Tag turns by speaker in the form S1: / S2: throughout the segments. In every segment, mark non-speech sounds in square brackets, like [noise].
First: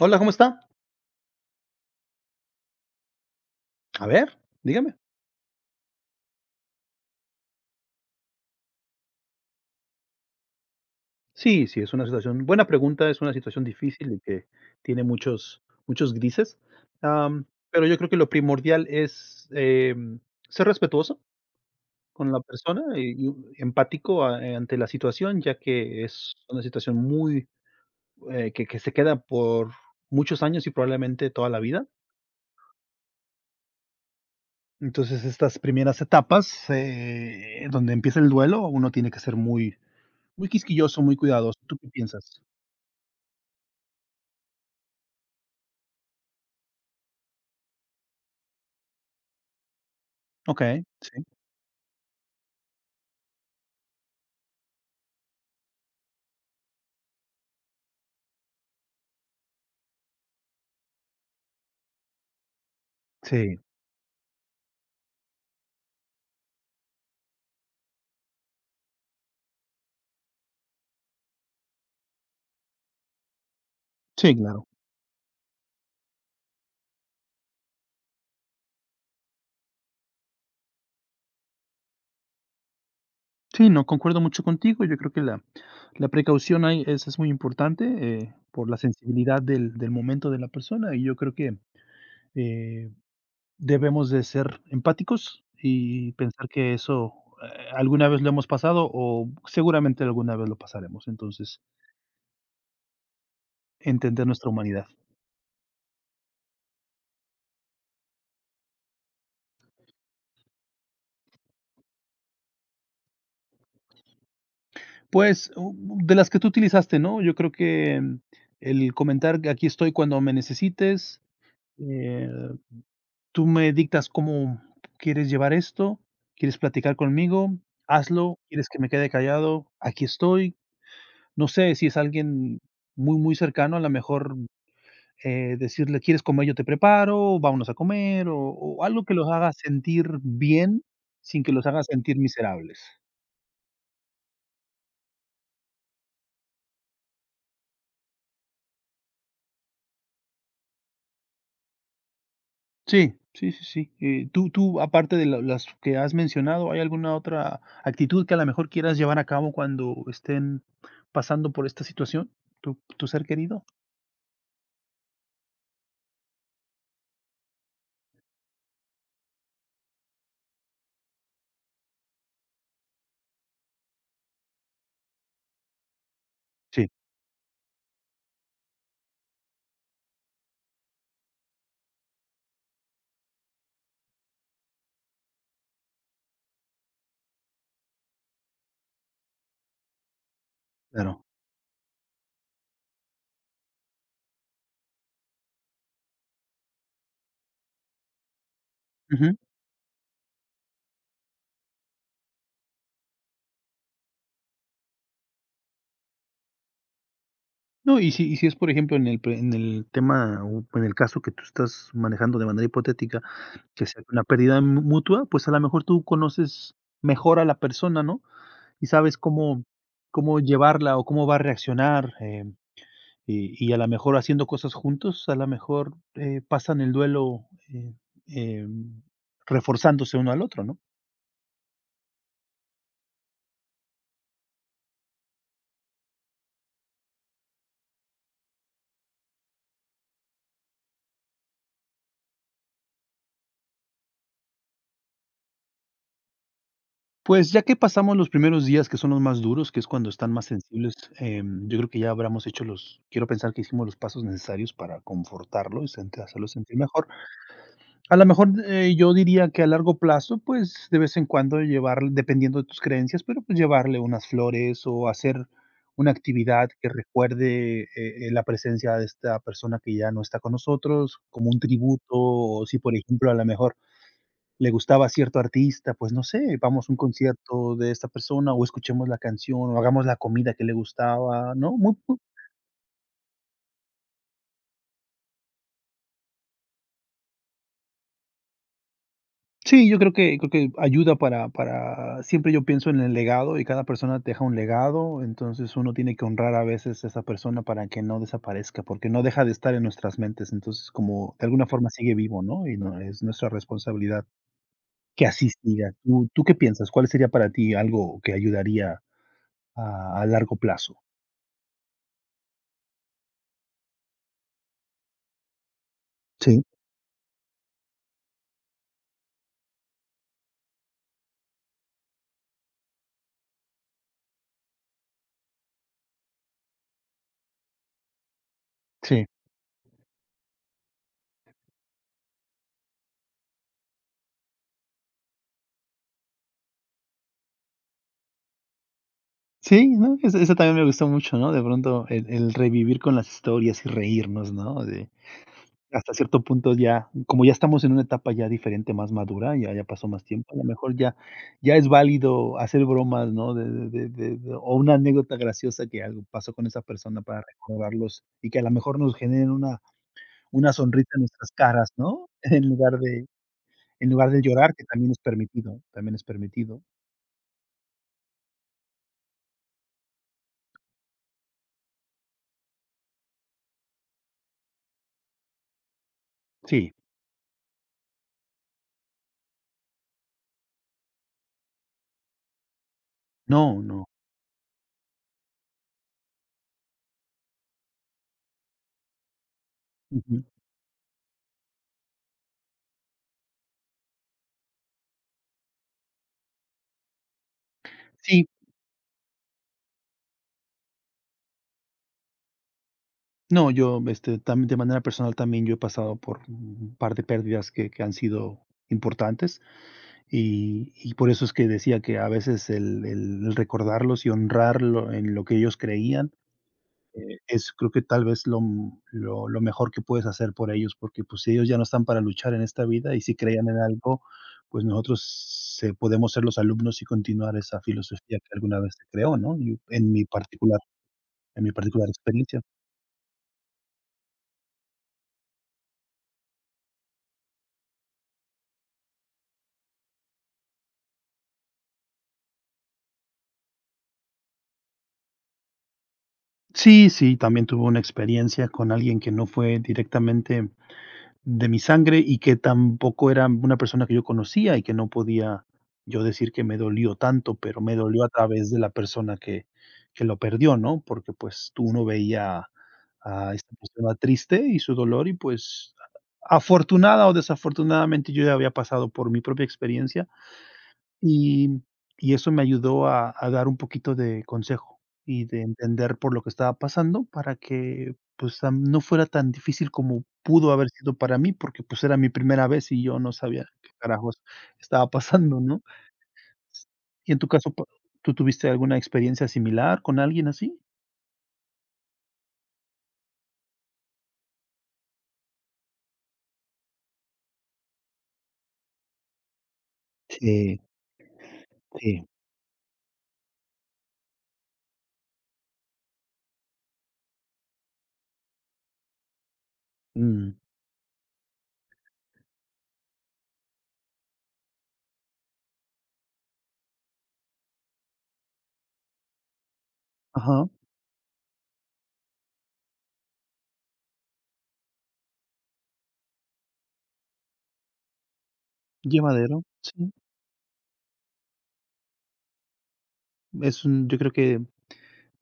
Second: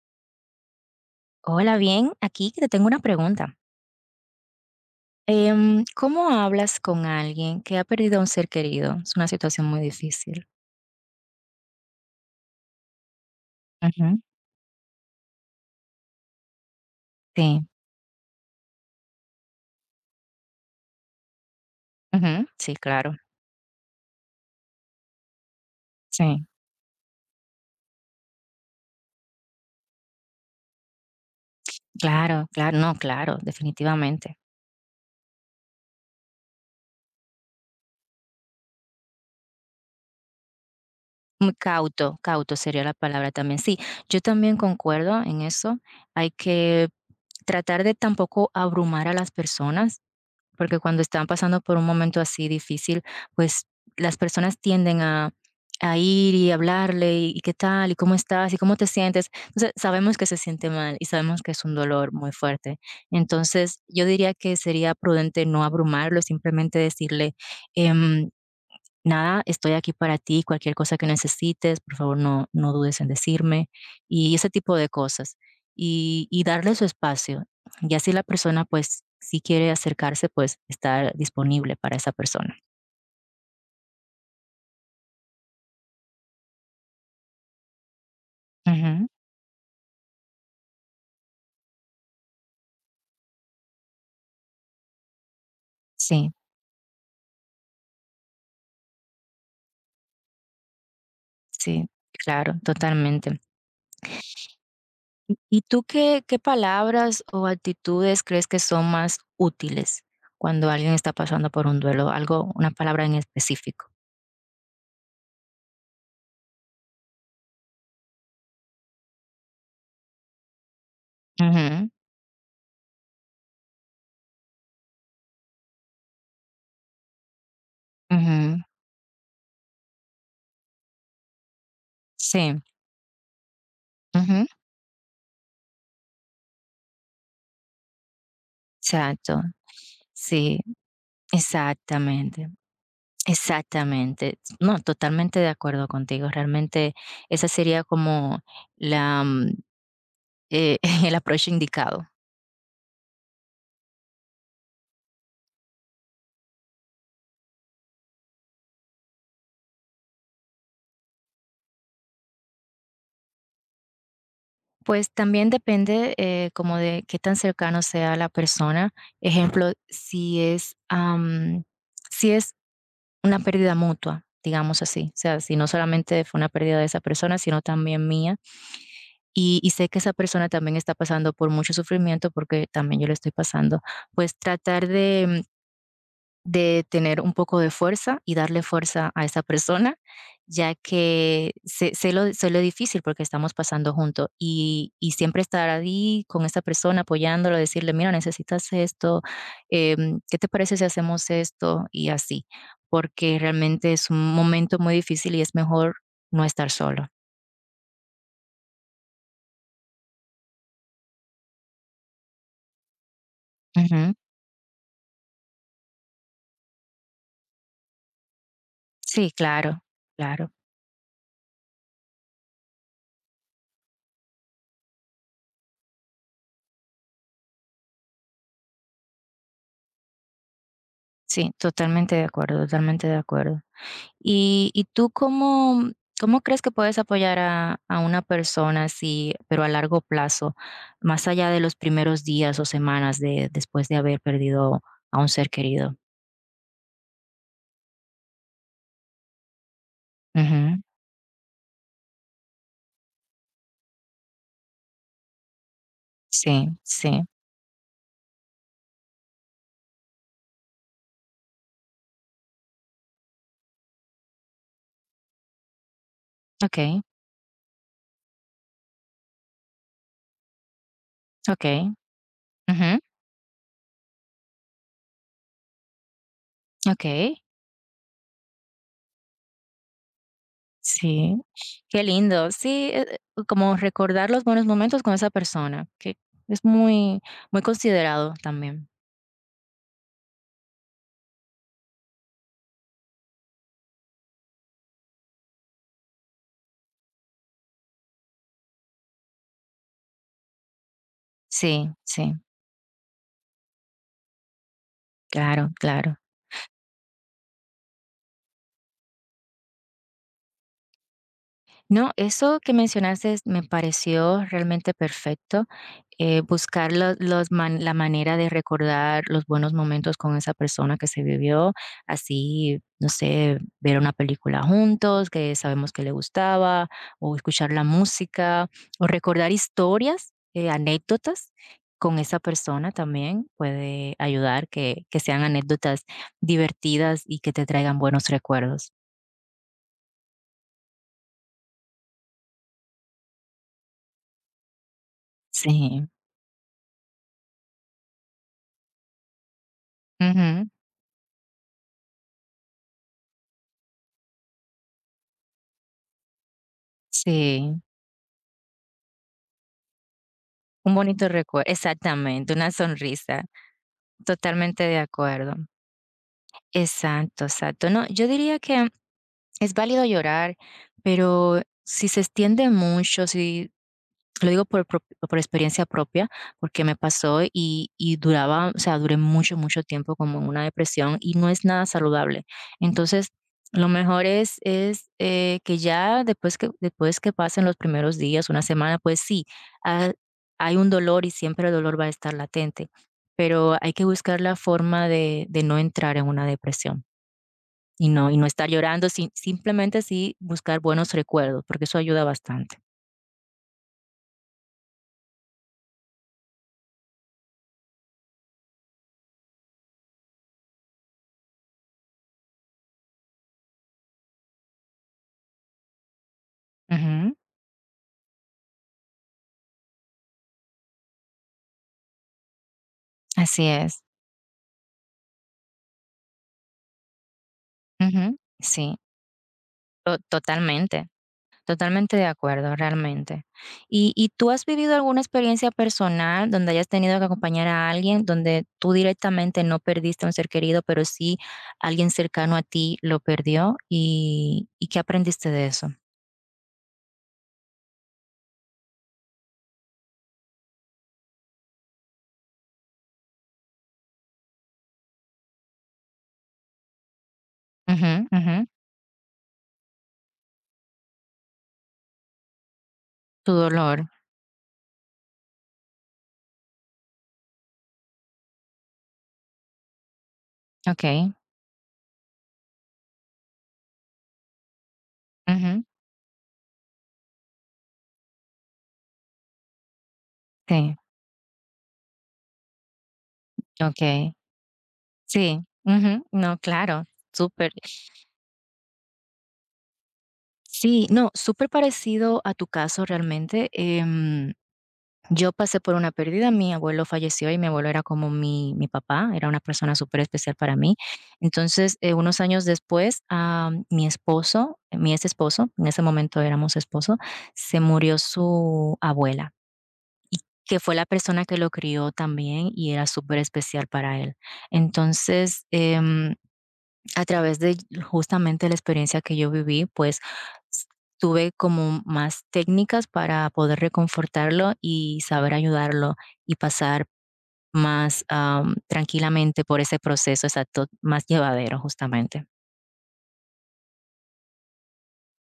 S1: Hola, ¿cómo está?
S2: Hola, bien, aquí que te tengo una pregunta.
S1: A ver, dígame.
S2: ¿Cómo hablas con alguien que ha perdido a un ser querido? Es una situación muy difícil.
S1: Sí, sí, es una situación buena pregunta, es una situación difícil
S2: Ujú.
S1: y que tiene muchos grises.
S2: Sí,
S1: Pero yo creo que lo primordial es, ser respetuoso con la
S2: ujú, sí,
S1: persona
S2: claro,
S1: y empático a ante la situación, ya que es
S2: sí,
S1: una situación que se queda por muchos años y probablemente toda la vida.
S2: claro, claro, no, claro, definitivamente.
S1: Entonces, estas primeras etapas, donde empieza el duelo, uno tiene que ser muy muy quisquilloso, muy
S2: Muy
S1: cuidadoso. ¿Tú qué
S2: cauto,
S1: piensas?
S2: cauto sería la palabra también. Sí, yo también concuerdo en eso. Hay que tratar de tampoco abrumar a las personas. Porque
S1: Okey,
S2: cuando
S1: sí,
S2: están pasando por un momento así difícil, pues las personas tienden a ir y hablarle, y qué tal, y cómo estás, y cómo te sientes. Entonces, sabemos que se siente mal y sabemos que es un dolor muy fuerte.
S1: sí,
S2: Entonces, yo diría que sería prudente no abrumarlo, simplemente decirle, em nada, estoy aquí para ti, cualquier cosa que necesites, por favor, no dudes en decirme, y
S1: sí,
S2: ese
S1: claro.
S2: tipo de cosas. Y darle su espacio, y así la persona, pues, si quiere acercarse, pues, estar disponible para esa persona.
S1: Sí, no, concuerdo mucho contigo. Yo creo que la precaución ahí es muy importante, por la
S2: Ujú.
S1: sensibilidad del momento de la persona, y yo creo que, eh, debemos de ser empáticos y
S2: Sí,
S1: pensar que eso, alguna vez lo hemos pasado o seguramente alguna vez lo pasaremos. Entonces,
S2: sí, claro, totalmente.
S1: entender nuestra humanidad.
S2: ¿Y tú qué palabras o actitudes crees que son más útiles cuando alguien está pasando por un duelo? Algo, una palabra en específico.
S1: Pues, u de las que tú utilizaste, ¿no? Yo creo que el comentar que aquí estoy cuando me necesites.
S2: Ujú,
S1: eh Tú me dictas cómo quieres llevar esto, quieres platicar conmigo, hazlo,
S2: ujú.
S1: quieres que me quede callado, aquí estoy. No sé, si es alguien
S2: Sí,
S1: muy, muy cercano, a la mejor,
S2: ujú.
S1: decirle: "¿Quieres comer? Yo te preparo, vámonos a comer", o algo que los
S2: Exacto,
S1: haga sentir
S2: sí,
S1: bien, sin que los haga sentir
S2: exactamente,
S1: miserables.
S2: exactamente. No, totalmente de acuerdo contigo. Realmente esa sería como la, eh, [laughs] el approach indicado.
S1: Sí, sí, sí, sí. Tú, aparte de la las que has mencionado, ¿hay alguna otra actitud que a lo mejor quieras llevar a cabo cuando estén pasando por esta situación, tu ser querido?
S2: Pues también depende, como de qué tan cercano sea la persona. Ejemplo, si es una pérdida mutua, digamos así. O sea, si no solamente fue una pérdida de
S1: Sí,
S2: esa persona, sino también mía. Y sé que esa persona también está pasando por mucho sufrimiento, porque también yo lo estoy pasando. Pues tratar de tener un poco de fuerza y darle fuerza a esa persona, ya
S1: claro.
S2: que sé lo difícil porque estamos pasando juntos y siempre estar ahí con esa persona apoyándolo, decirle: "Mira, necesitas esto,
S1: Ujú.
S2: ¿qué te parece si hacemos esto?", y así, porque realmente es un momento muy difícil y es mejor no estar solo.
S1: No, y si es, por ejemplo, en el tema o en el caso que tú estás manejando de manera hipotética, que sea
S2: Ujú.
S1: una pérdida mu mutua, pues, a lo mejor tú conoces mejor a la persona, ¿no? Y sabes
S2: Sí,
S1: cómo
S2: claro,
S1: cómo
S2: claro.
S1: llevarla o cómo va a reaccionar, y a lo mejor haciendo cosas juntos, a lo mejor, pasan el duelo, em, reforzándose uno al otro, ¿no?
S2: Sí, totalmente de acuerdo, totalmente de acuerdo. ¿Y tú cómo crees que puedes apoyar a una persona, si, pero a largo plazo, más allá de los primeros días o semanas, de, después de haber perdido a un ser querido?
S1: Pues, ya que pasamos los primeros días, que son los más duros, que es cuando están más
S2: Ujú,
S1: sensibles, yo creo que ya habríamos hecho los quiero pensar que hicimos los pasos necesarios para confortarlo y sent hacerlo
S2: sí,
S1: sentir mejor.
S2: sí.
S1: A lo mejor, yo diría que a largo plazo, pues, de vez en cuando llevar dependiendo de tus creencias, pero, pues, llevarle unas flores o hacer una actividad
S2: Ok,
S1: que recuerde, la presencia de esta persona que ya no está con nosotros, como un
S2: ok,
S1: tributo, o si, por
S2: ujú,
S1: ejemplo, a lo mejor le gustaba cierto artista, pues no sé, vamos a un
S2: ok,
S1: concierto de esta persona o escuchemos la canción o hagamos la comida que le
S2: sí.
S1: gustaba, ¿no? Mu
S2: Qué
S1: mu
S2: lindo. Sí, como recordar los buenos momentos con esa persona, que es muy, muy considerado también.
S1: sí, yo creo que ayuda para siempre. Yo pienso en el legado y cada persona deja un legado. Entonces, uno tiene que honrar a veces a esa persona para que no desaparezca, porque no deja de estar en nuestras mentes. Entonces, como de alguna
S2: Sí,
S1: forma sigue
S2: sí,
S1: vivo, ¿no? Y no es nuestra responsabilidad que así
S2: claro,
S1: siga.
S2: claro.
S1: ¿Tú qué piensas? ¿Cuál sería para ti algo que ayudaría a largo plazo?
S2: No, eso que mencionaste me pareció realmente perfecto,
S1: Sí,
S2: buscar la manera de recordar los buenos momentos con esa persona que se vivió, así, no sé, ver una película juntos que sabemos que le gustaba, o escuchar la música, o
S1: sí.
S2: recordar historias, anécdotas con esa persona también puede ayudar, que sean anécdotas divertidas y que te traigan buenos recuerdos.
S1: Sí, ¿no? Eso también me gustó mucho, ¿no? De pronto el revivir con las historias y reírnos, ¿no? De
S2: Sí,
S1: hasta cierto punto ya, como ya estamos en una etapa ya diferente, más madura, ya pasó más tiempo, a lo
S2: ujú,
S1: mejor ya es válido hacer bromas, ¿no? De O una anécdota graciosa que algo pasó con esa persona para
S2: sí.
S1: recordarlos y que a lo mejor nos generen una
S2: Un
S1: sonrisa en
S2: bonito
S1: nuestras
S2: recuerdo,
S1: caras, ¿no?
S2: exactamente,
S1: [laughs] En
S2: una
S1: lugar de
S2: sonrisa.
S1: en lugar de llorar, que
S2: Totalmente de
S1: también es
S2: acuerdo.
S1: permitido, también es permitido.
S2: Exacto, exacto. No, yo diría que es válido llorar, pero si se extiende mucho, si lo digo por experiencia propia, porque
S1: Sí.
S2: me pasó y duraba, o sea, duré mucho, mucho tiempo como en una depresión y no es nada saludable. Entonces,
S1: No,
S2: lo
S1: no.
S2: mejor es que ya después que pasen los primeros días, una semana, pues sí, ah,
S1: Ujú.
S2: hay un dolor y siempre el dolor va a estar latente, pero hay que buscar la forma de no entrar en una depresión y no
S1: Sí.
S2: estar llorando, sin simplemente sí buscar buenos recuerdos, porque eso ayuda bastante.
S1: No, yo, también de manera personal también yo he pasado por un par de pérdidas que han sido importantes, y por eso es que decía que a veces el recordarlos y honrarlo en lo que ellos creían,
S2: Ujú,
S1: es creo que tal vez lo m lo mejor que puedes hacer por ellos, porque, pues, si ellos ya no están para luchar en esta vida y si
S2: así
S1: creían en
S2: es.
S1: algo, pues nosotros se podemos ser los alumnos y continuar esa filosofía
S2: Ujú,
S1: que alguna vez
S2: sí,
S1: se creó, ¿no? Y en
S2: to
S1: mi particular
S2: totalmente,
S1: en mi particular
S2: totalmente de
S1: experiencia.
S2: acuerdo, realmente. ¿Y tú has vivido alguna experiencia personal donde hayas tenido que acompañar a alguien, donde tú directamente no perdiste a un ser querido, pero sí alguien cercano a ti lo perdió? ¿Y qué aprendiste de eso?
S1: Sí, sí, también tuve una experiencia con alguien que no fue directamente de mi sangre y que tampoco era una persona que yo conocía y que no podía yo decir que me dolió tanto, pero me dolió
S2: Ujú,
S1: a
S2: ujú,
S1: través de la persona que lo perdió, ¿no? Porque, pues, tú uno veía
S2: tu
S1: a esta
S2: dolor.
S1: persona triste y su dolor, y pues afortunada o desafortunadamente yo ya había pasado por mi propia experiencia
S2: Okay,
S1: y y eso me ayudó a dar un poquito de consejo y de
S2: ujú,
S1: entender por lo que estaba pasando para que, pues, no fuera tan difícil como pudo haber
S2: sí,
S1: sido para mí, porque, pues, era mi primera vez y yo no sabía qué
S2: okay,
S1: carajos estaba pasando,
S2: sí,
S1: ¿no?
S2: ujú, no, claro,
S1: Y en tu
S2: súper.
S1: caso, pa ¿tú tuviste alguna experiencia similar con alguien así?
S2: Sí, no, súper parecido a tu caso realmente. Yo pasé por una pérdida, mi abuelo falleció y mi abuelo era como mi papá, era una persona súper especial para
S1: Sí,
S2: mí. Entonces,
S1: sí,
S2: unos años después, mi esposo, mi ex esposo, en ese momento éramos esposo, se murió su abuela.
S1: mm.
S2: Que fue la persona que lo crió también y era súper especial para él. Entonces, a través de justamente la experiencia que yo viví, pues
S1: Ajá,
S2: s- tuve como más técnicas para poder reconfortarlo y saber ayudarlo y pasar más
S1: llevadero,
S2: tranquilamente por ese
S1: sí.
S2: proceso, exacto, más llevadero justamente.
S1: Es un Yo creo que,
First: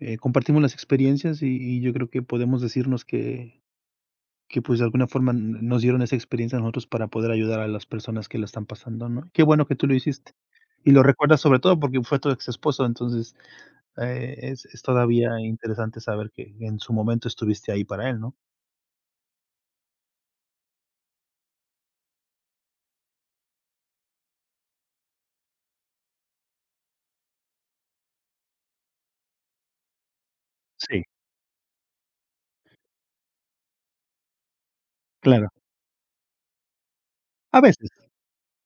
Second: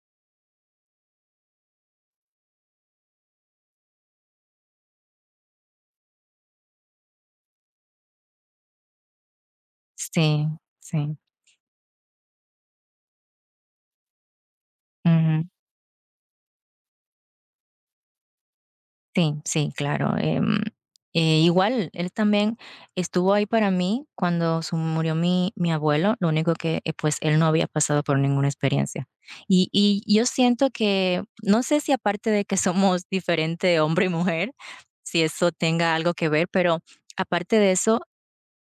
S1: compartimos las experiencias, y yo creo que podemos decirnos que, pues, de alguna forma n nos dieron esa experiencia a nosotros para poder ayudar a las personas que la están pasando, ¿no? Qué bueno que tú lo hiciste.
S2: Sí,
S1: Y lo
S2: sí.
S1: recuerdas sobre todo porque fue tu ex esposo. Entonces, es todavía interesante saber que en su momento estuviste ahí para él, ¿no?
S2: Sí, sí, claro. Igual, él también estuvo ahí para mí cuando murió mi abuelo, lo único que pues él no había pasado por ninguna experiencia. Y yo siento
S1: Sí,
S2: que, no sé si aparte de que [laughs] somos diferente hombre y mujer, si
S1: claro.
S2: eso tenga algo que ver, pero aparte
S1: A
S2: de
S1: veces,
S2: eso,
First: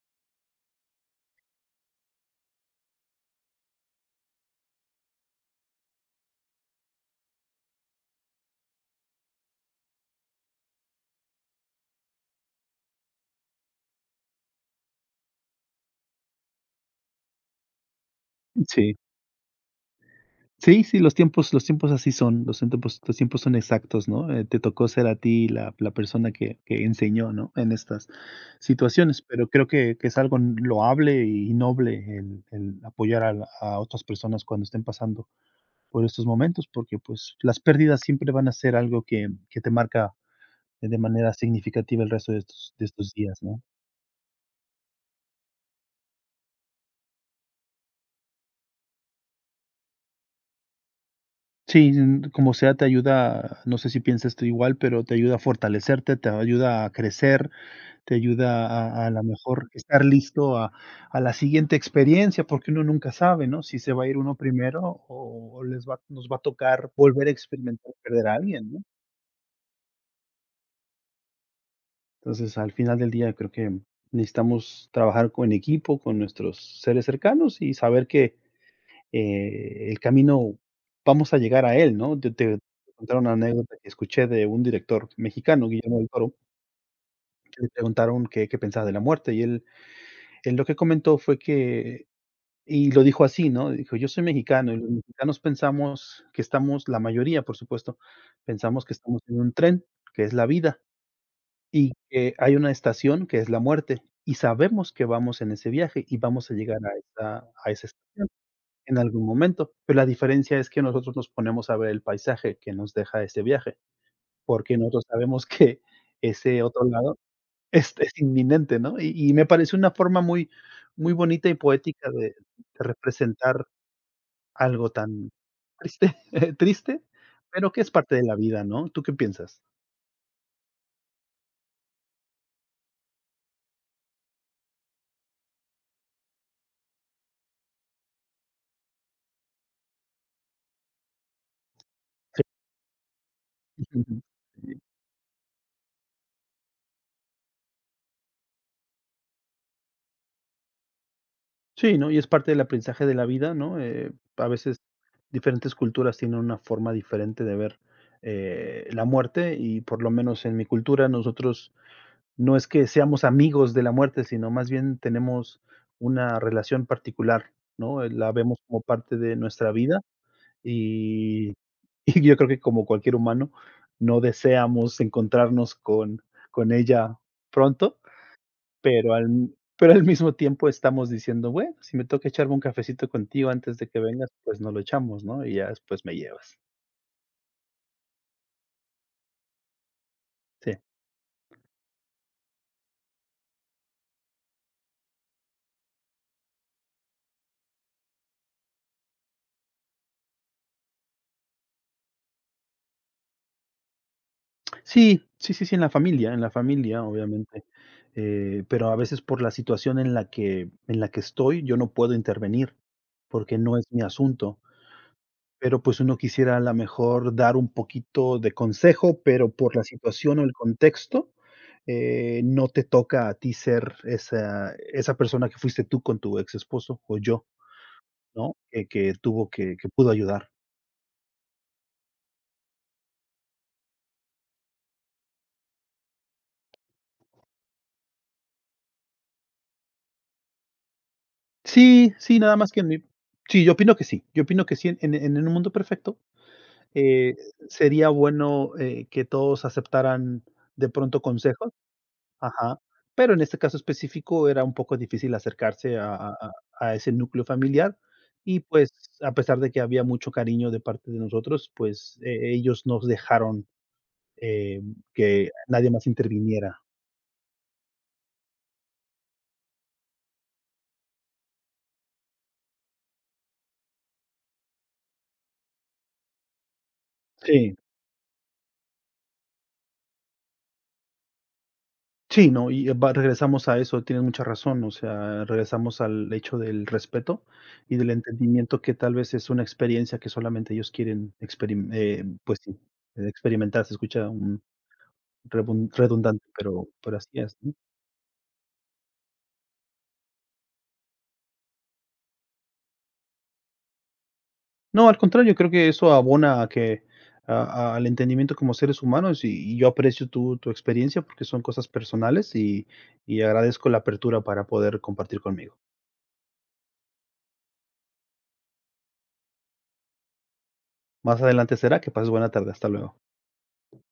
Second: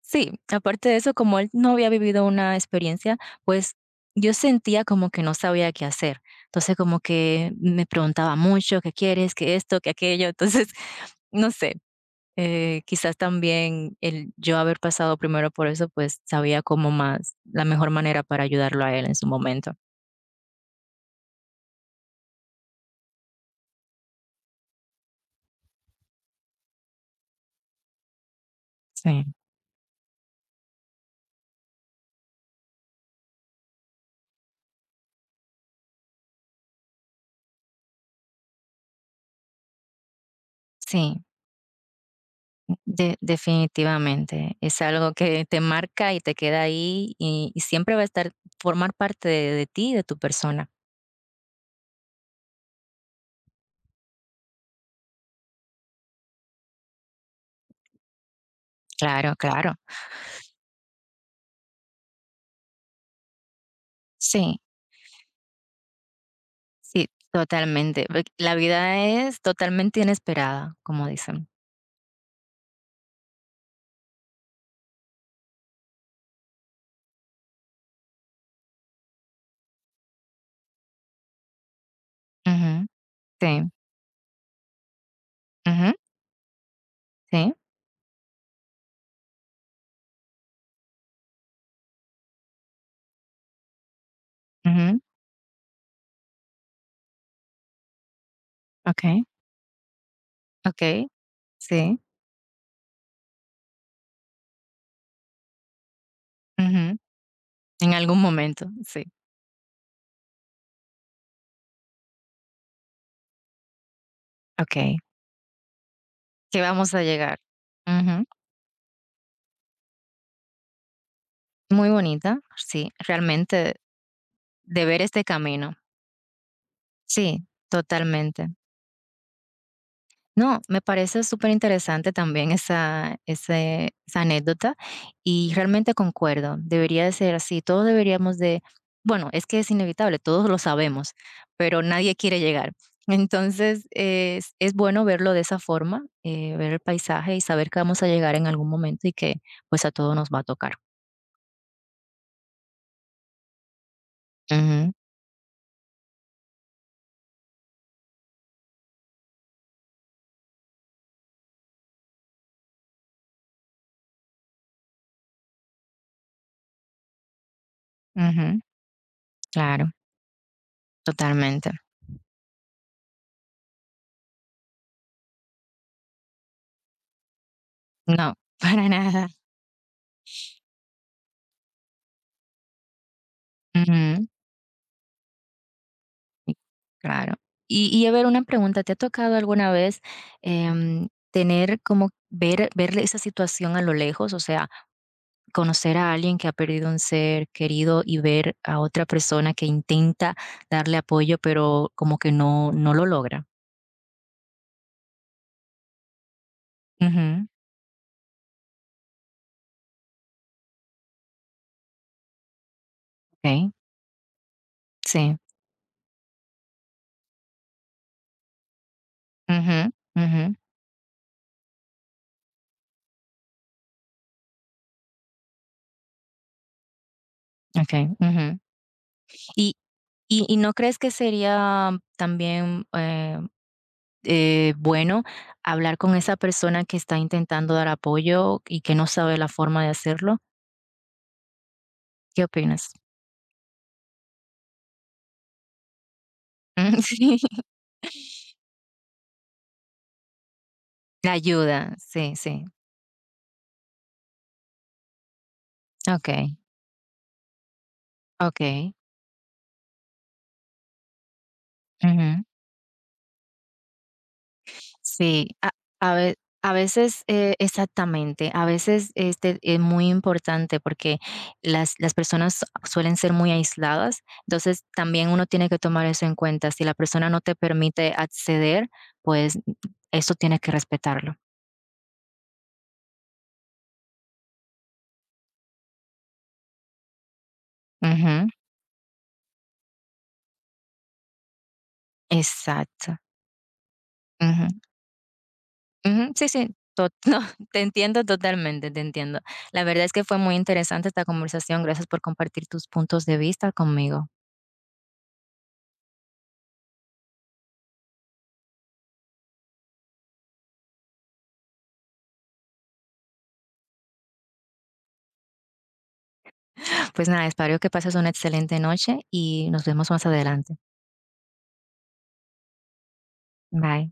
S2: sí, aparte de eso, como él no había vivido una experiencia, pues yo sentía como que no sabía qué hacer. Entonces, como que me preguntaba mucho, ¿qué quieres? ¿Qué esto? ¿Qué aquello? Entonces, [laughs] no sé, quizás también el yo haber pasado primero por eso, pues sabía como más la mejor manera para ayudarlo a
S1: sí.
S2: él en su momento.
S1: Sí, sí, los tiempos así son, los tiempos son exactos, ¿no? Te tocó ser a ti la persona que enseñó, ¿no? En estas situaciones,
S2: Sí.
S1: pero creo que es algo loable y noble el apoyar a otras personas cuando estén pasando por estos momentos, porque, pues, las pérdidas siempre van a ser algo que te marca de
S2: Sí,
S1: manera significativa el resto de estos días, ¿no?
S2: definitivamente. Es algo que te marca y te queda ahí y siempre va a estar, formar parte de ti, de tu persona.
S1: Sí, como sea, te ayuda, no sé si piensas tú igual, pero te ayuda a fortalecerte, te ayuda a crecer, te ayuda a la
S2: Claro,
S1: mejor
S2: claro.
S1: estar listo a la siguiente experiencia, porque uno nunca sabe, ¿no? Si se va a ir uno
S2: Sí,
S1: primero, o les va nos va a tocar
S2: sí,
S1: volver a experimentar
S2: totalmente.
S1: perder
S2: Porque
S1: a
S2: la
S1: alguien, ¿no?
S2: vida es totalmente inesperada, como dicen.
S1: Entonces, al final del día creo que necesitamos trabajar con equipo, con nuestros seres cercanos y saber que, el camino, vamos a llegar a él, ¿no? Te
S2: Ujú,
S1: contar una
S2: sí,
S1: anécdota que escuché de un director mexicano,
S2: ujú,
S1: Guillermo del Toro,
S2: sí,
S1: que le preguntaron qué pensaba de la muerte, y él lo que comentó fue que y lo dijo así, ¿no? Dijo: "Yo soy mexicano, y los
S2: ujú,
S1: mexicanos pensamos que estamos la mayoría, por supuesto, pensamos que estamos
S2: okey,
S1: en un tren, que es la vida,
S2: okey,
S1: y
S2: sí,
S1: que hay una estación que es la muerte, y sabemos que vamos en ese viaje y vamos a llegar
S2: ujú,
S1: a esa a esa
S2: en algún momento,
S1: En
S2: sí,
S1: algún momento, pero la diferencia es que nosotros nos ponemos a ver el paisaje que nos deja este viaje, porque
S2: okey,
S1: nosotros sabemos [laughs] que
S2: que
S1: ese otro
S2: vamos a
S1: lado
S2: llegar.
S1: es
S2: Ujú,
S1: inminente, ¿no? Y me parece una forma muy muy bonita y
S2: muy
S1: poética de
S2: bonita, sí,
S1: representar
S2: realmente de
S1: algo
S2: ver este
S1: tan
S2: camino.
S1: triste [laughs] triste,
S2: Sí,
S1: pero que es parte de la
S2: totalmente.
S1: vida, ¿no? ¿Tú qué piensas?
S2: No, me parece súper interesante también esa anécdota y realmente concuerdo, debería de ser así, todos deberíamos de, bueno, es que es inevitable, todos lo sabemos, pero nadie quiere llegar. Entonces,
S1: Ujú.
S2: es bueno verlo de esa forma, ver el paisaje y saber que vamos a llegar en algún momento y que, pues, a todos nos va a tocar.
S1: Sí, ¿no? Y es parte del aprendizaje de la vida, ¿no? A veces
S2: Ujú,
S1: Diferentes culturas tienen una forma diferente de ver, la muerte. Y por lo menos en mi cultura nosotros no es que seamos amigos de la muerte, sino más bien tenemos una relación particular, ¿no? La
S2: ujú,
S1: vemos como parte de nuestra
S2: claro,
S1: vida y
S2: totalmente.
S1: [laughs] y yo creo que como cualquier humano no deseamos encontrarnos con ella pronto,
S2: No, [laughs] para
S1: pero
S2: nada.
S1: al mismo tiempo estamos diciendo: "Bueno, si me toca echarme un cafecito contigo antes de que
S2: Ujú.
S1: vengas, pues no lo echamos, ¿no? Y ya después me
S2: Sí,
S1: llevas".
S2: claro. Y a ver, una pregunta, ¿te ha tocado alguna vez,
S1: Sí.
S2: tener como ver esa situación a lo lejos? O sea, conocer a alguien que ha perdido un ser querido y ver a otra persona que intenta darle apoyo, pero como que no lo logra.
S1: Sí, sí, sí, sí, en la familia,
S2: Ujú,
S1: obviamente, pero a veces por la situación en la que estoy, yo no puedo intervenir, porque
S2: okey,
S1: no es mi asunto.
S2: sí.
S1: Pero, pues, uno quisiera a lo mejor dar un poquito de consejo, pero por
S2: Ujú,
S1: la situación
S2: ujú,
S1: o el contexto, no te toca a ti ser esa persona que fuiste tú con tu ex esposo o yo,
S2: okey,
S1: ¿no?
S2: ujú.
S1: Que tuvo
S2: ¿Y
S1: que pudo
S2: y
S1: ayudar.
S2: y no crees que sería también, bueno, hablar con esa persona que está intentando dar apoyo y que no sabe la forma de hacerlo?
S1: Sí, sí,
S2: ¿Qué
S1: nada más que en
S2: opinas?
S1: mi sí, yo opino que sí. Yo opino que sí, en un mundo perfecto,
S2: Mm,
S1: eh,
S2: [laughs] sí,
S1: sería bueno, que todos aceptaran de pronto
S2: la
S1: consejos.
S2: ayuda, sí, sí.
S1: Ajá, pero en este caso específico era un poco difícil acercarse a a a
S2: Okey,
S1: a ese núcleo familiar y, pues,
S2: okey.
S1: a pesar de que había mucho cariño de parte de nosotros, pues,
S2: Ujú.
S1: ellos nos dejaron, eh, que
S2: Sí,
S1: nadie más
S2: a ve a
S1: interviniera.
S2: veces, exactamente, a veces, este, es muy importante porque las personas suelen ser muy aisladas, entonces también uno tiene que tomar eso en cuenta. Si la persona no te
S1: Sí,
S2: permite acceder, pues, eso tienes que respetarlo.
S1: sí, no, y va regresamos a eso, tienes mucha razón. O sea, regresamos al hecho del respeto y del
S2: Ujú.
S1: entendimiento que tal vez es una experiencia que solamente ellos quieren experim pues sí,
S2: Exacto.
S1: experimentar. Se escucha un
S2: Ujú,
S1: rebun
S2: ujú.
S1: redundante,
S2: Sí, sí,
S1: pero
S2: to [laughs]
S1: así
S2: no,
S1: es, ¿no?
S2: te entiendo totalmente, te entiendo. La verdad es que fue muy interesante esta conversación. Gracias por compartir tus puntos de vista conmigo.
S1: No, al contrario, creo que eso abona a que a- al entendimiento como seres humanos, y yo aprecio tu experiencia porque son cosas personales, y agradezco la apertura para poder compartir conmigo.
S2: Pues nada, espero que pases una excelente noche y nos vemos más adelante.
S1: Más adelante será que pases buena tarde. Hasta luego.
S2: Bye.